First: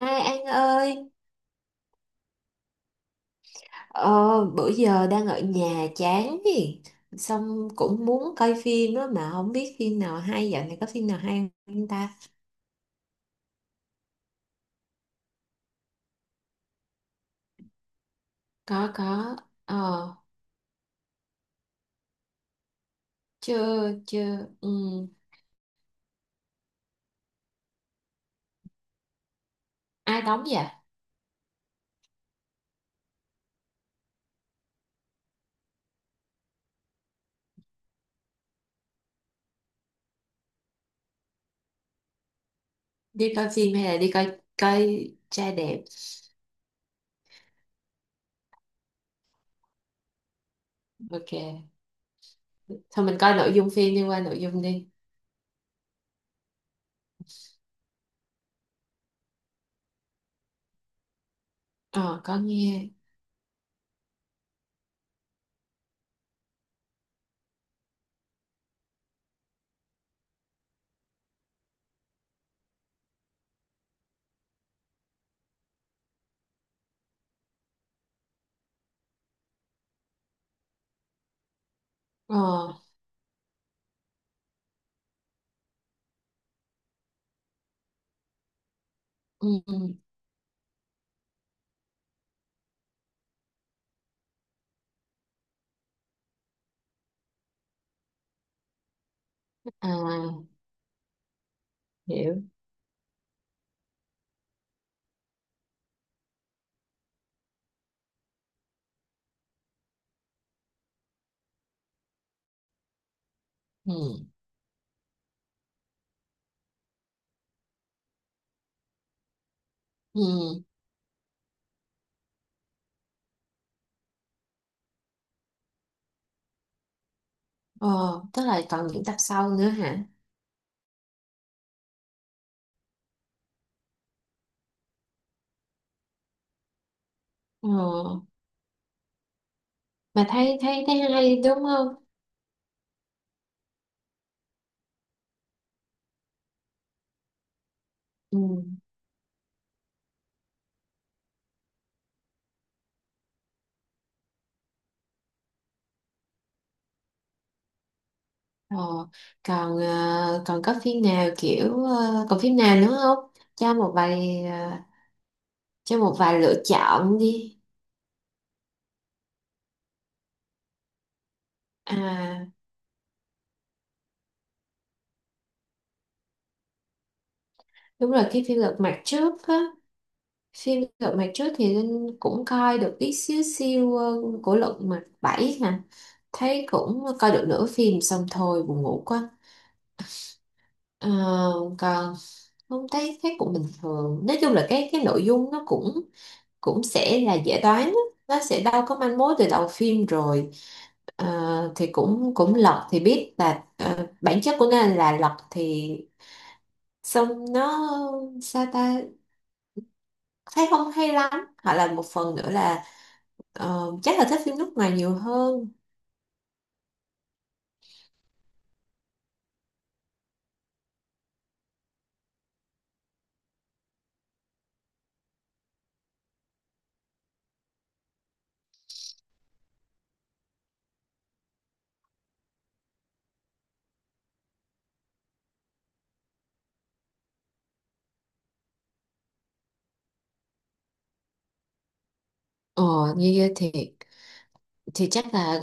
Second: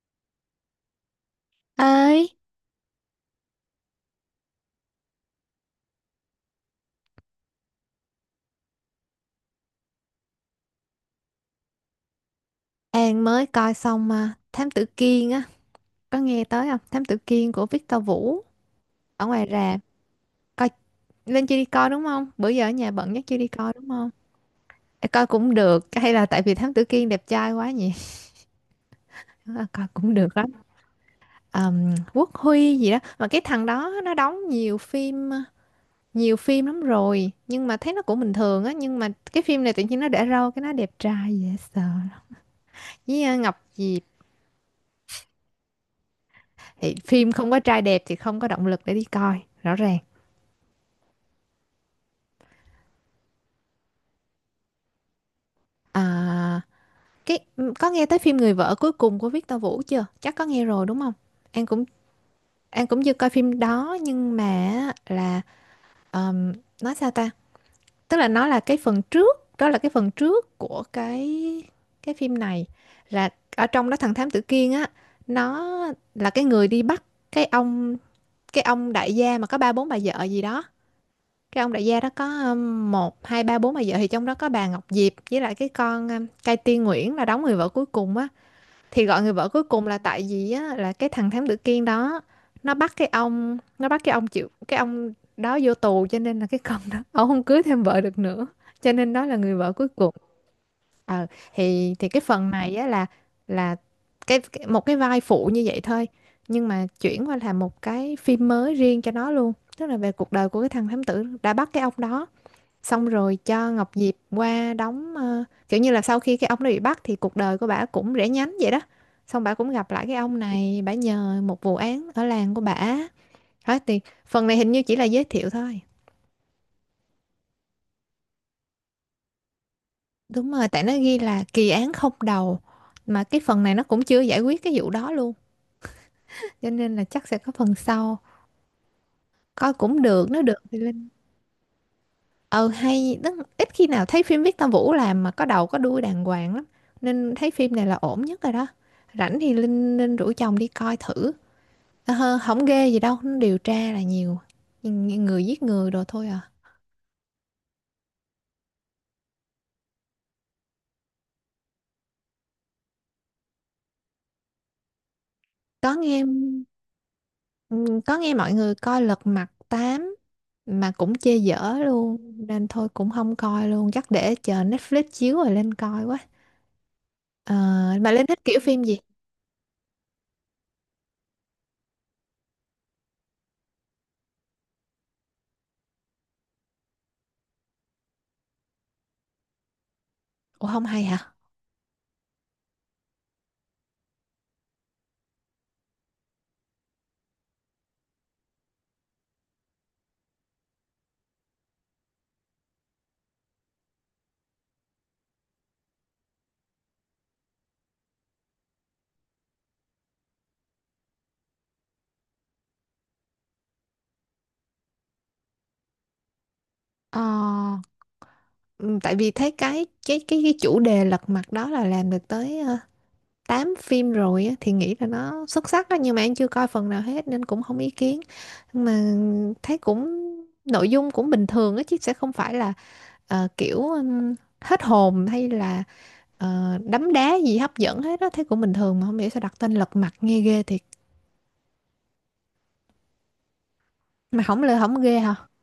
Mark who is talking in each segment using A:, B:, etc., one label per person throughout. A: Hai An ơi,
B: Ấy,
A: ờ, bữa giờ đang ở nhà chán gì, xong cũng muốn coi phim đó mà không biết phim nào hay, dạo này có phim nào hay không ta?
B: An mới coi xong à, Thám Tử Kiên á, có nghe tới không? Thám Tử Kiên của Victor Vũ ở
A: Có,
B: ngoài rạp.
A: ờ,
B: Coi lên chưa đi coi đúng không? Bữa giờ ở nhà bận nhất chưa đi coi đúng
A: chưa
B: không?
A: chưa, ừ.
B: Ê, coi cũng được, hay là tại vì Thám Tử Kiên đẹp trai quá nhỉ? Coi cũng
A: Ai
B: được
A: đóng
B: lắm.
A: vậy?
B: Quốc Huy gì đó, mà cái thằng đó nó đóng nhiều phim lắm rồi, nhưng mà thấy nó cũng bình thường á, nhưng mà cái phim này tự nhiên nó để râu cái nó đẹp trai dễ sợ. Với
A: Đi coi
B: Ngọc
A: phim hay là
B: Diệp
A: đi coi coi trai đẹp?
B: thì phim không có trai đẹp thì không có động lực để đi coi, rõ ràng.
A: Ok, thôi mình coi nội dung phim đi qua nội dung đi.
B: À, có nghe tới phim Người vợ cuối cùng của Victor Vũ chưa? Chắc có nghe rồi đúng không? An cũng
A: Ờ, có
B: An
A: nghe,
B: cũng chưa coi phim đó nhưng mà á, là ờm, nói sao ta? Tức là nó là cái phần trước, đó là cái phần trước của cái phim này là ở trong đó thằng Thám Tử Kiên á, nó là cái người đi bắt cái ông cái ông đại gia mà có ba bốn bà vợ gì đó. Cái ông đại gia đó có
A: ờ,
B: một hai ba bốn bà vợ thì trong đó có bà Ngọc Diệp với lại cái con Cai Tiên Nguyễn là đóng người vợ cuối cùng á thì gọi người vợ
A: ừ,
B: cuối
A: ừ.
B: cùng là tại vì á là cái thằng thám tử Kiên đó nó bắt cái ông chịu cái ông đó vô tù cho nên là cái con đó ông không cưới thêm vợ được nữa cho nên đó là người vợ cuối cùng.
A: À,
B: Ờ thì thì cái
A: hiểu,
B: phần này á là cái một cái vai phụ như vậy thôi, nhưng mà chuyển qua làm một cái phim mới riêng cho nó luôn, tức là về cuộc đời của cái thằng thám tử đã bắt cái ông đó, xong rồi cho Ngọc Diệp
A: ừ,
B: qua đóng kiểu như là sau khi cái ông đó bị bắt thì cuộc đời của bả cũng rẽ nhánh vậy đó, xong bả cũng gặp lại cái ông
A: ừ,
B: này bả nhờ một vụ án ở làng của bả. Hết thì phần này hình như chỉ là giới thiệu thôi.
A: ờ, tức là còn những tập sau nữa hả?
B: Đúng rồi tại nó ghi là kỳ án không đầu, mà cái phần này nó cũng chưa giải quyết cái vụ đó luôn, cho nên là chắc sẽ có
A: Ờ.
B: phần sau. Coi cũng
A: Mà
B: được nó được
A: thấy
B: thì
A: thấy thấy
B: lên.
A: hay đúng không.
B: Ờ hay tức ít khi nào thấy phim Victor Vũ làm mà có đầu có đuôi đàng hoàng lắm, nên thấy phim này là ổn
A: Ừ.
B: nhất rồi đó. Rảnh thì Linh Linh rủ chồng đi coi thử. Ờ, không ghê gì đâu nó điều tra là nhiều. Nhưng người giết người đồ thôi à.
A: Ờ. Còn còn có phim nào kiểu còn phim nào nữa không, cho một vài
B: Có
A: cho một
B: nghe.
A: vài lựa chọn đi.
B: Ừ, có nghe mọi người coi Lật Mặt 8 mà cũng chê dở luôn,
A: À
B: nên thôi cũng không coi luôn, chắc để chờ Netflix chiếu rồi lên coi quá. Ờ,
A: đúng
B: mà
A: rồi
B: Linh thích
A: cái phim
B: kiểu
A: Lật
B: phim gì?
A: Mặt Trước á. Phim Lật Mặt Trước thì Linh cũng coi được ít xíu xiu, của Lật Mặt 7 hả? Thấy cũng coi được nửa phim xong thôi, buồn ngủ quá.
B: Ủa không hay
A: Ờ,
B: hả?
A: còn không, thấy thấy cũng bình thường, nói chung là cái nội dung nó cũng cũng sẽ là dễ đoán á. Nó sẽ đâu có manh mối từ đầu phim rồi. Ờ, thì cũng cũng lật thì biết là bản chất của nó là lật thì xong nó sao ta, thấy không hay lắm. Hoặc là một phần nữa là chắc là thích phim nước ngoài nhiều hơn.
B: Ờ. Ừ, tại vì thấy cái chủ đề lật mặt đó là làm được tới 8 phim rồi á, thì nghĩ là nó xuất sắc đó, nhưng mà em chưa coi phần nào hết nên cũng không ý kiến. Nhưng mà thấy cũng nội dung cũng bình thường á, chứ sẽ không phải là kiểu hết hồn hay là đấm đá gì hấp dẫn hết đó, thấy cũng bình thường mà không hiểu sao đặt tên lật mặt nghe ghê thiệt.
A: Ờ. Như vậy thì
B: Mà không lừa không
A: thì
B: ghê
A: chắc
B: hả?
A: là.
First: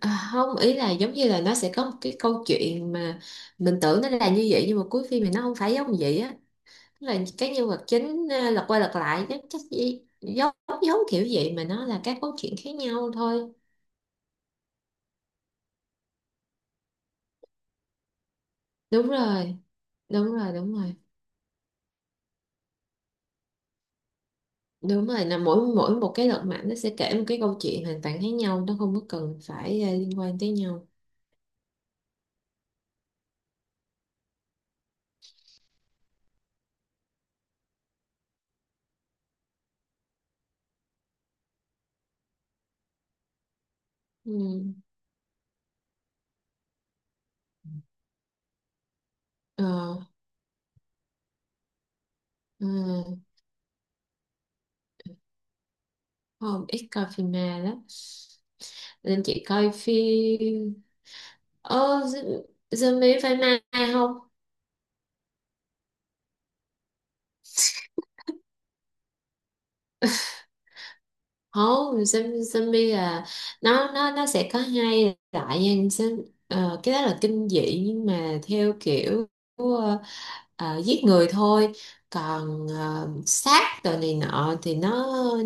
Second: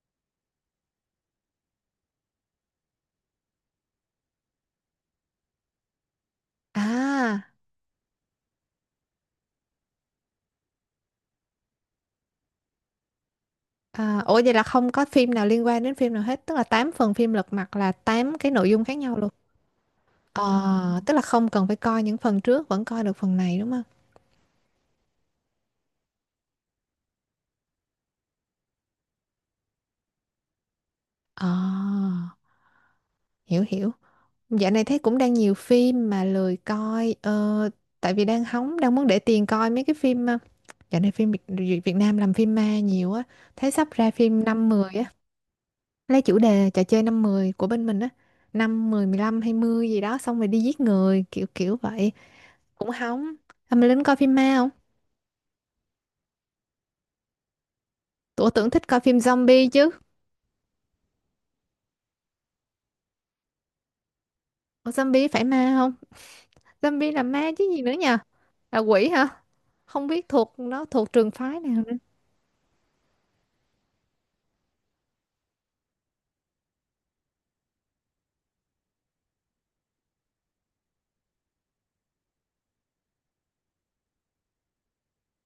A: À, không, ý là giống như là nó sẽ có một cái câu chuyện mà mình tưởng nó là như vậy nhưng mà cuối phim thì nó không phải giống vậy á. Tức là
B: À.
A: cái nhân vật chính à, lật qua lật lại, chắc chắc gì giống giống kiểu vậy mà nó là các câu chuyện khác nhau thôi.
B: À, ủa vậy là không có phim nào liên quan đến phim nào hết, tức là 8 phần phim lật mặt là 8 cái nội dung khác
A: Đúng
B: nhau luôn.
A: rồi, đúng rồi, đúng rồi,
B: Ờ, tức là không cần phải coi những phần trước vẫn coi được phần này đúng không?
A: đúng rồi. Là mỗi mỗi một cái lật mặt nó sẽ kể một cái câu chuyện hoàn toàn khác nhau, nó không có cần phải, à, liên quan tới nhau.
B: Ờ, hiểu hiểu. Dạo này thấy cũng đang nhiều phim mà lười coi tại vì đang hóng đang muốn để tiền coi mấy cái phim dạo này phim Việt, Việt Nam làm phim ma nhiều á, thấy sắp ra phim năm
A: Ừ.
B: mười á, lấy chủ đề trò chơi năm mười của bên mình á, năm mười mười lăm hai
A: Ờ,
B: mươi gì đó xong rồi đi giết người kiểu kiểu vậy,
A: ừ.
B: cũng hóng. Mà Linh coi phim ma không?
A: Không, ít coi phim ma lắm
B: Tụi tưởng thích coi phim
A: nên chị
B: zombie
A: coi
B: chứ.
A: phim. Ờ, zombie phải mai không?
B: Ủa, zombie phải ma không? Zombie là ma chứ gì nữa nhờ? Là quỷ hả? Không biết thuộc nó thuộc trường phái nào nữa.
A: Không, zombie là nó sẽ có hai loại nha. Cái đó là kinh dị nhưng mà theo kiểu ờ, giết người thôi. Còn sát đồ này nọ thì nó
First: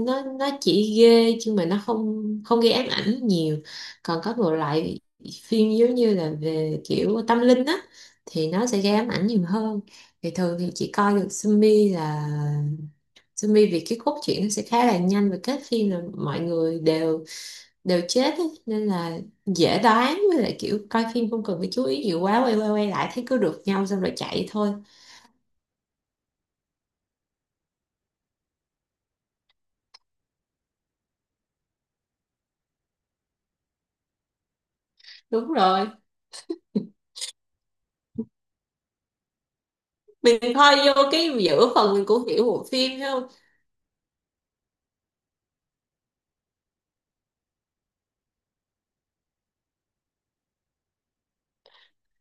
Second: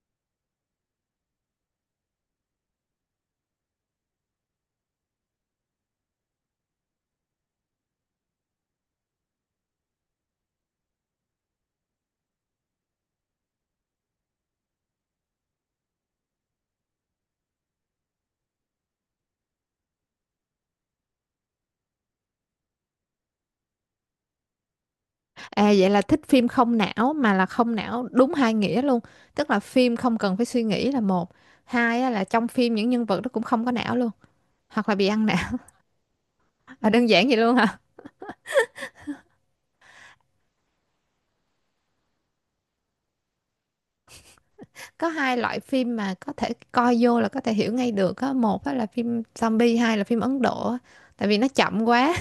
A: nó nó chỉ ghê chứ mà nó không không gây ám ảnh nhiều. Còn có một loại phim giống như là về kiểu tâm linh á, thì nó sẽ gây ám ảnh nhiều hơn. Thì thường thì chỉ coi được zombie là zombie vì cái cốt truyện nó sẽ khá là nhanh và kết phim là mọi người đều đều chết ấy. Nên là dễ đoán, với lại kiểu coi phim không cần phải chú ý nhiều quá, quay quay quay lại thấy cứ được nhau xong rồi chạy thôi.
B: À vậy là thích phim không não, mà là không não đúng hai nghĩa luôn. Tức là phim không cần phải suy nghĩ là một. Hai á, là trong phim những nhân vật nó cũng không có não luôn. Hoặc là bị ăn não.
A: Đúng rồi,
B: Là đơn giản vậy luôn hả?
A: mình coi vô cái giữa phần mình cũng hiểu bộ phim thấy không.
B: Có hai loại phim mà có thể coi vô là có thể hiểu ngay được á. Một á, là phim zombie, hai là phim Ấn Độ. Á. Tại vì nó chậm quá.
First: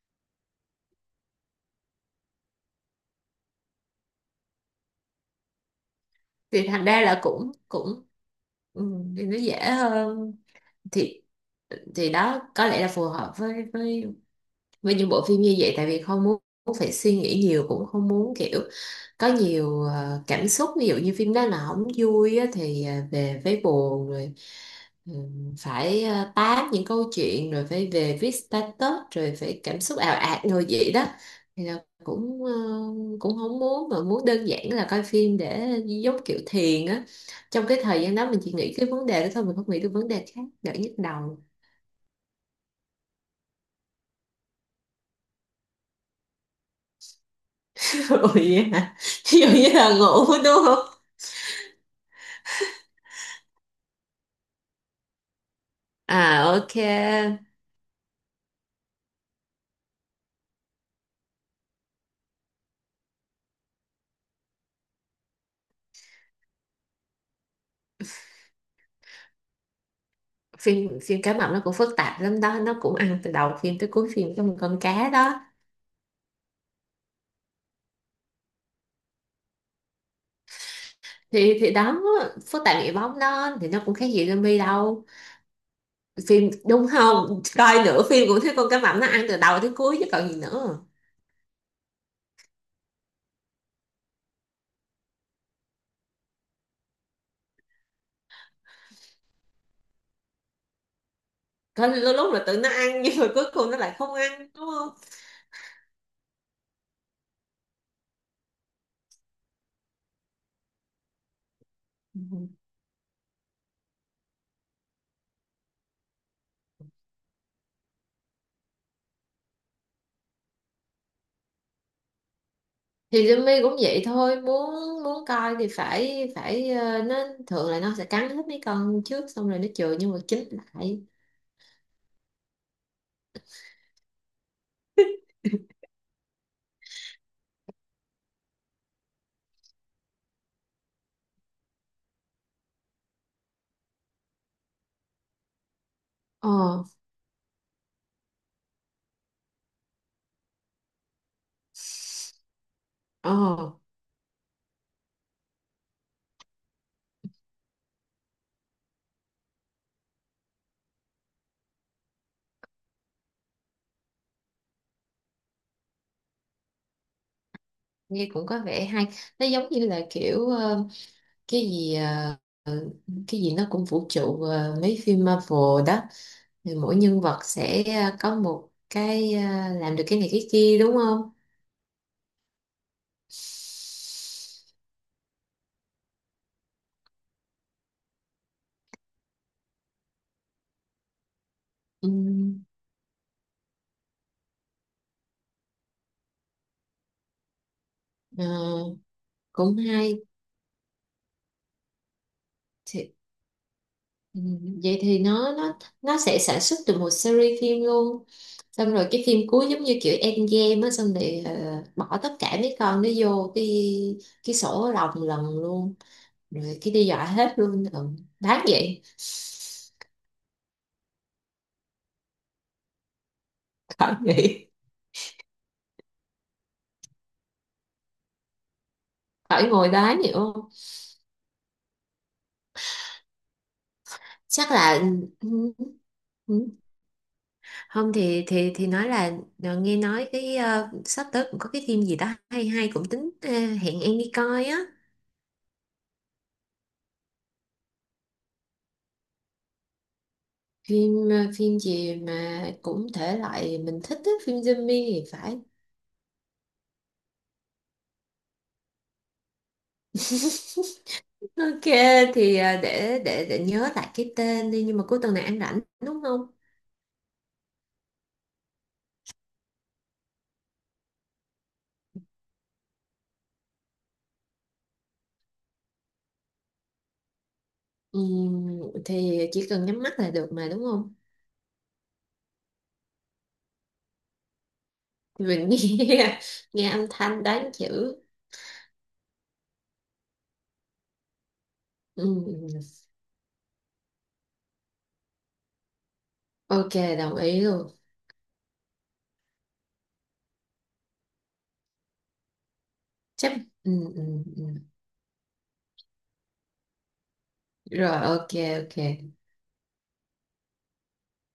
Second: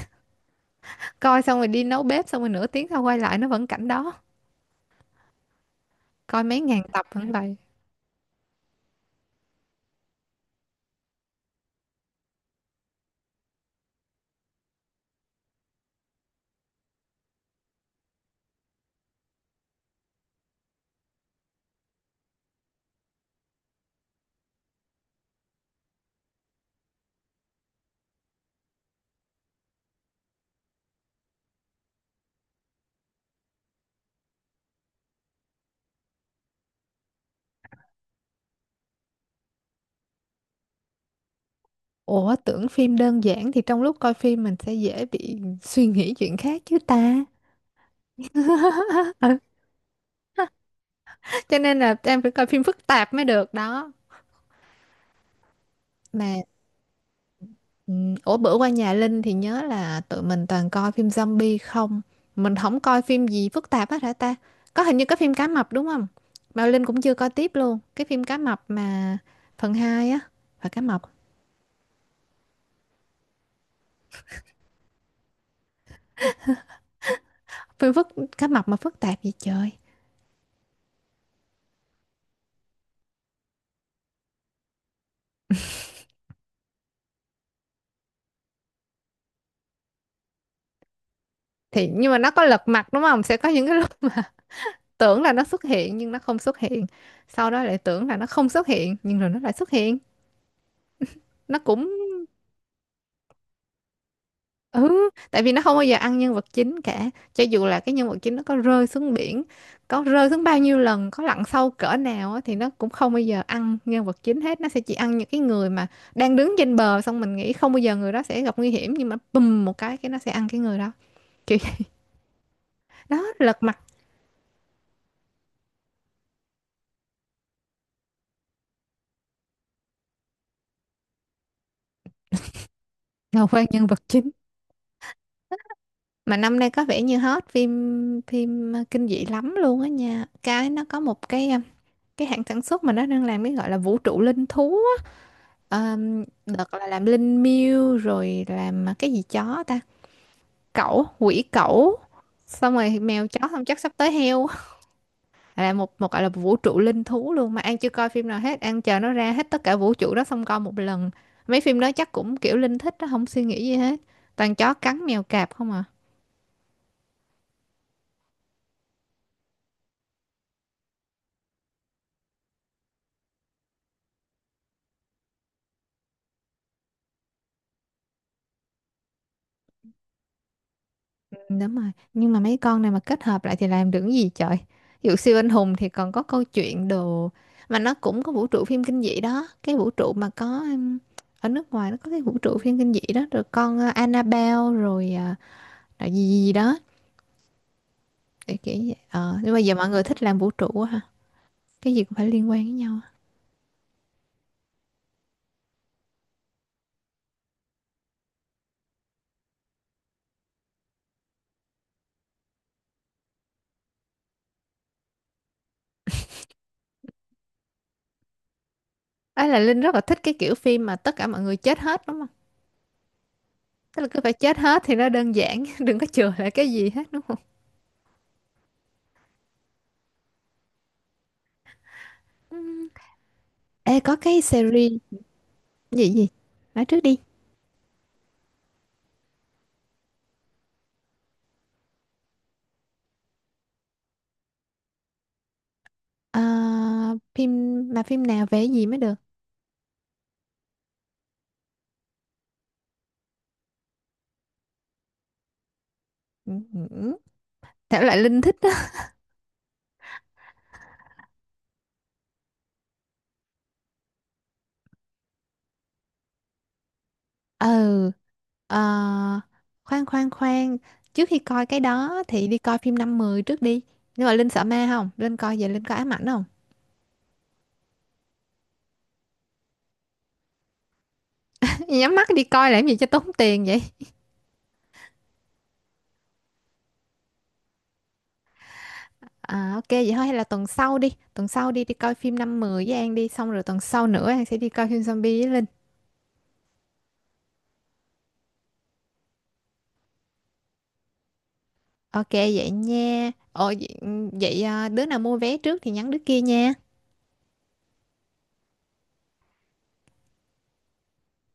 B: Coi xong rồi đi nấu bếp xong rồi nửa tiếng sau quay lại nó vẫn cảnh đó. Coi mấy
A: Thì
B: ngàn
A: thành ra
B: tập
A: là
B: vẫn
A: cũng
B: vậy.
A: cũng ừ, thì nó dễ hơn, thì thì đó có lẽ là phù hợp với với những bộ phim như vậy, tại vì không muốn phải suy nghĩ nhiều, cũng không muốn kiểu có nhiều cảm xúc. Ví dụ như phim đó là không vui á, thì về phải buồn rồi. Ừ, phải tám những câu chuyện rồi phải về viết status rồi phải cảm xúc ào ạt rồi vậy đó. Thì là cũng cũng không muốn, mà muốn đơn giản là coi phim để giống kiểu thiền á, trong cái thời gian đó mình chỉ nghĩ cái vấn đề đó thôi, mình không nghĩ được vấn đề khác, đỡ nhức đầu.
B: Ủa tưởng phim đơn giản thì trong lúc coi phim mình sẽ dễ bị suy nghĩ chuyện khác chứ ta.
A: Ôi vậy hả. Ví dụ như là ngủ đúng không.
B: Ừ, cho nên là em phải coi phim phức tạp mới được đó. Mà
A: À, ok.
B: ủa bữa qua nhà Linh thì nhớ là tụi mình toàn coi phim zombie không? Mình không coi phim gì phức tạp hết hả ta? Có hình như có phim cá mập đúng không? Mà Linh cũng chưa coi tiếp luôn. Cái phim cá mập mà phần 2 á. Phải cá
A: phim
B: mập.
A: phim cá mập nó cũng phức tạp lắm đó, nó cũng ăn từ đầu phim tới cuối phim trong một con cá đó.
B: Phim cá mập mà phức tạp vậy trời.
A: Thì đó, phức tạp nghĩa bóng đó, thì nó cũng khác gì zombie đâu. Phim đúng không, coi nửa phim cũng thấy con cá mập nó ăn từ đầu tới cuối chứ còn gì nữa.
B: Thì nhưng mà nó có lật mặt đúng không? Sẽ có những cái lúc mà tưởng là nó xuất hiện nhưng nó không xuất hiện, sau đó lại tưởng là nó không xuất hiện nhưng rồi nó lại xuất hiện, nó
A: Có
B: cũng.
A: lúc lúc là tự nó ăn nhưng mà cuối cùng nó lại không ăn đúng không.
B: Ừ tại vì nó không bao giờ ăn nhân vật chính cả, cho dù là cái nhân vật chính nó có rơi xuống biển, có rơi xuống bao nhiêu lần, có lặn sâu cỡ nào á,
A: Ừ.
B: thì nó cũng không bao giờ ăn nhân vật chính hết, nó sẽ chỉ ăn những cái người mà đang đứng trên bờ, xong mình nghĩ không bao giờ người đó sẽ gặp nguy hiểm nhưng mà bùm một cái nó sẽ ăn cái người đó, kiểu đó
A: Thì zombie
B: lật
A: cũng
B: mặt
A: vậy thôi, muốn muốn coi thì phải phải nó thường là nó sẽ cắn hết mấy con trước xong rồi nó chừa nhưng mà chín lại.
B: là quen nhân vật chính. Mà năm nay có vẻ như hot phim phim ờ, kinh dị lắm luôn á nha, cái nó có một cái cái hãng sản xuất mà nó đang làm cái gọi là vũ trụ linh thú á. Đợt
A: Ờ,
B: là làm linh miêu rồi làm cái gì chó ta, cẩu quỷ cẩu, xong rồi mèo chó xong
A: ờ,
B: chắc sắp tới heo, là một một gọi là vũ trụ linh thú luôn, mà An chưa coi phim nào hết, An chờ nó ra hết tất cả vũ trụ đó xong coi một lần. Mấy phim đó chắc cũng kiểu Linh thích đó, không suy nghĩ gì hết, toàn chó cắn mèo cạp không à.
A: nghe cũng có vẻ hay. Nó giống như là kiểu cái gì ờ, cái gì nó cũng vũ trụ mấy phim Marvel đó, thì mỗi nhân vật sẽ có một cái làm được cái này cái kia đúng không.
B: Đúng rồi, nhưng mà mấy con này mà kết hợp lại thì làm được cái gì trời? Ví dụ siêu anh hùng thì còn có câu chuyện đồ, mà nó cũng có vũ trụ phim kinh dị đó, cái vũ trụ mà có ở nước ngoài nó có cái vũ trụ
A: Ừm,
B: phim kinh dị đó rồi con Annabelle rồi là gì, gì gì đó
A: ờ,
B: để kiểu vậy. Ờ, nhưng mà giờ
A: cũng
B: mọi người
A: hay.
B: thích làm vũ trụ quá ha. Cái gì cũng phải liên quan với nhau. Á.
A: Thì, vậy thì nó sẽ sản xuất được một series phim luôn, xong rồi cái phim cuối giống như kiểu Endgame á, xong rồi bỏ tất cả mấy con nó vô cái sổ lồng lần luôn, rồi cái đi dọa hết luôn. Ừ. Đáng vậy.
B: Ấy là Linh rất là thích cái kiểu phim mà tất cả mọi người chết hết đúng không? Tức là
A: Khỏi
B: cứ phải chết
A: nghĩ,
B: hết thì nó đơn giản, đừng có chừa lại cái gì hết đúng không?
A: khỏi ngồi đó nhiều không?
B: Ừ. Ê có cái
A: Chắc
B: series
A: là ừ,
B: gì gì?
A: ừ.
B: Nói trước đi.
A: Không thì nói là nghe nói cái sắp tới cũng có cái phim gì đó hay hay cũng tính hẹn em đi coi á.
B: Ờ, phim mà phim nào vẽ gì mới được.
A: Phim phim gì mà cũng thể loại mình thích á, phim zombie thì phải.
B: Ừ, ừ. Thể loại Linh thích á.
A: Ok. Thì để nhớ lại cái tên đi, nhưng mà cuối tuần này ăn rảnh đúng không.
B: Ừ. Ờ, khoan khoan khoan trước khi coi cái đó thì đi coi phim năm mười trước đi, nhưng mà Linh sợ ma không, Linh coi về Linh có ám ảnh không?
A: Ừm, thì chỉ cần nhắm mắt là được mà đúng không.
B: Nhắm mắt đi coi làm gì cho tốn tiền vậy?
A: Mình nghe nghe âm thanh đánh chữ.
B: À, ok vậy thôi hay là tuần sau đi, tuần sau đi đi coi phim năm
A: Ừ.
B: mười với An đi, xong rồi tuần sau nữa An sẽ đi coi phim zombie với Linh.
A: Ok đồng ý luôn.
B: Ok vậy nha,
A: Chấp.
B: ồ
A: Ừ,
B: vậy,
A: ừ,
B: vậy
A: ừ.
B: à, đứa nào mua vé trước thì nhắn đứa kia nha.
A: Rồi ok. Ok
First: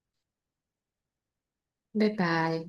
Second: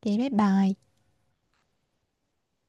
B: Vậy bye bye.
A: bye bye.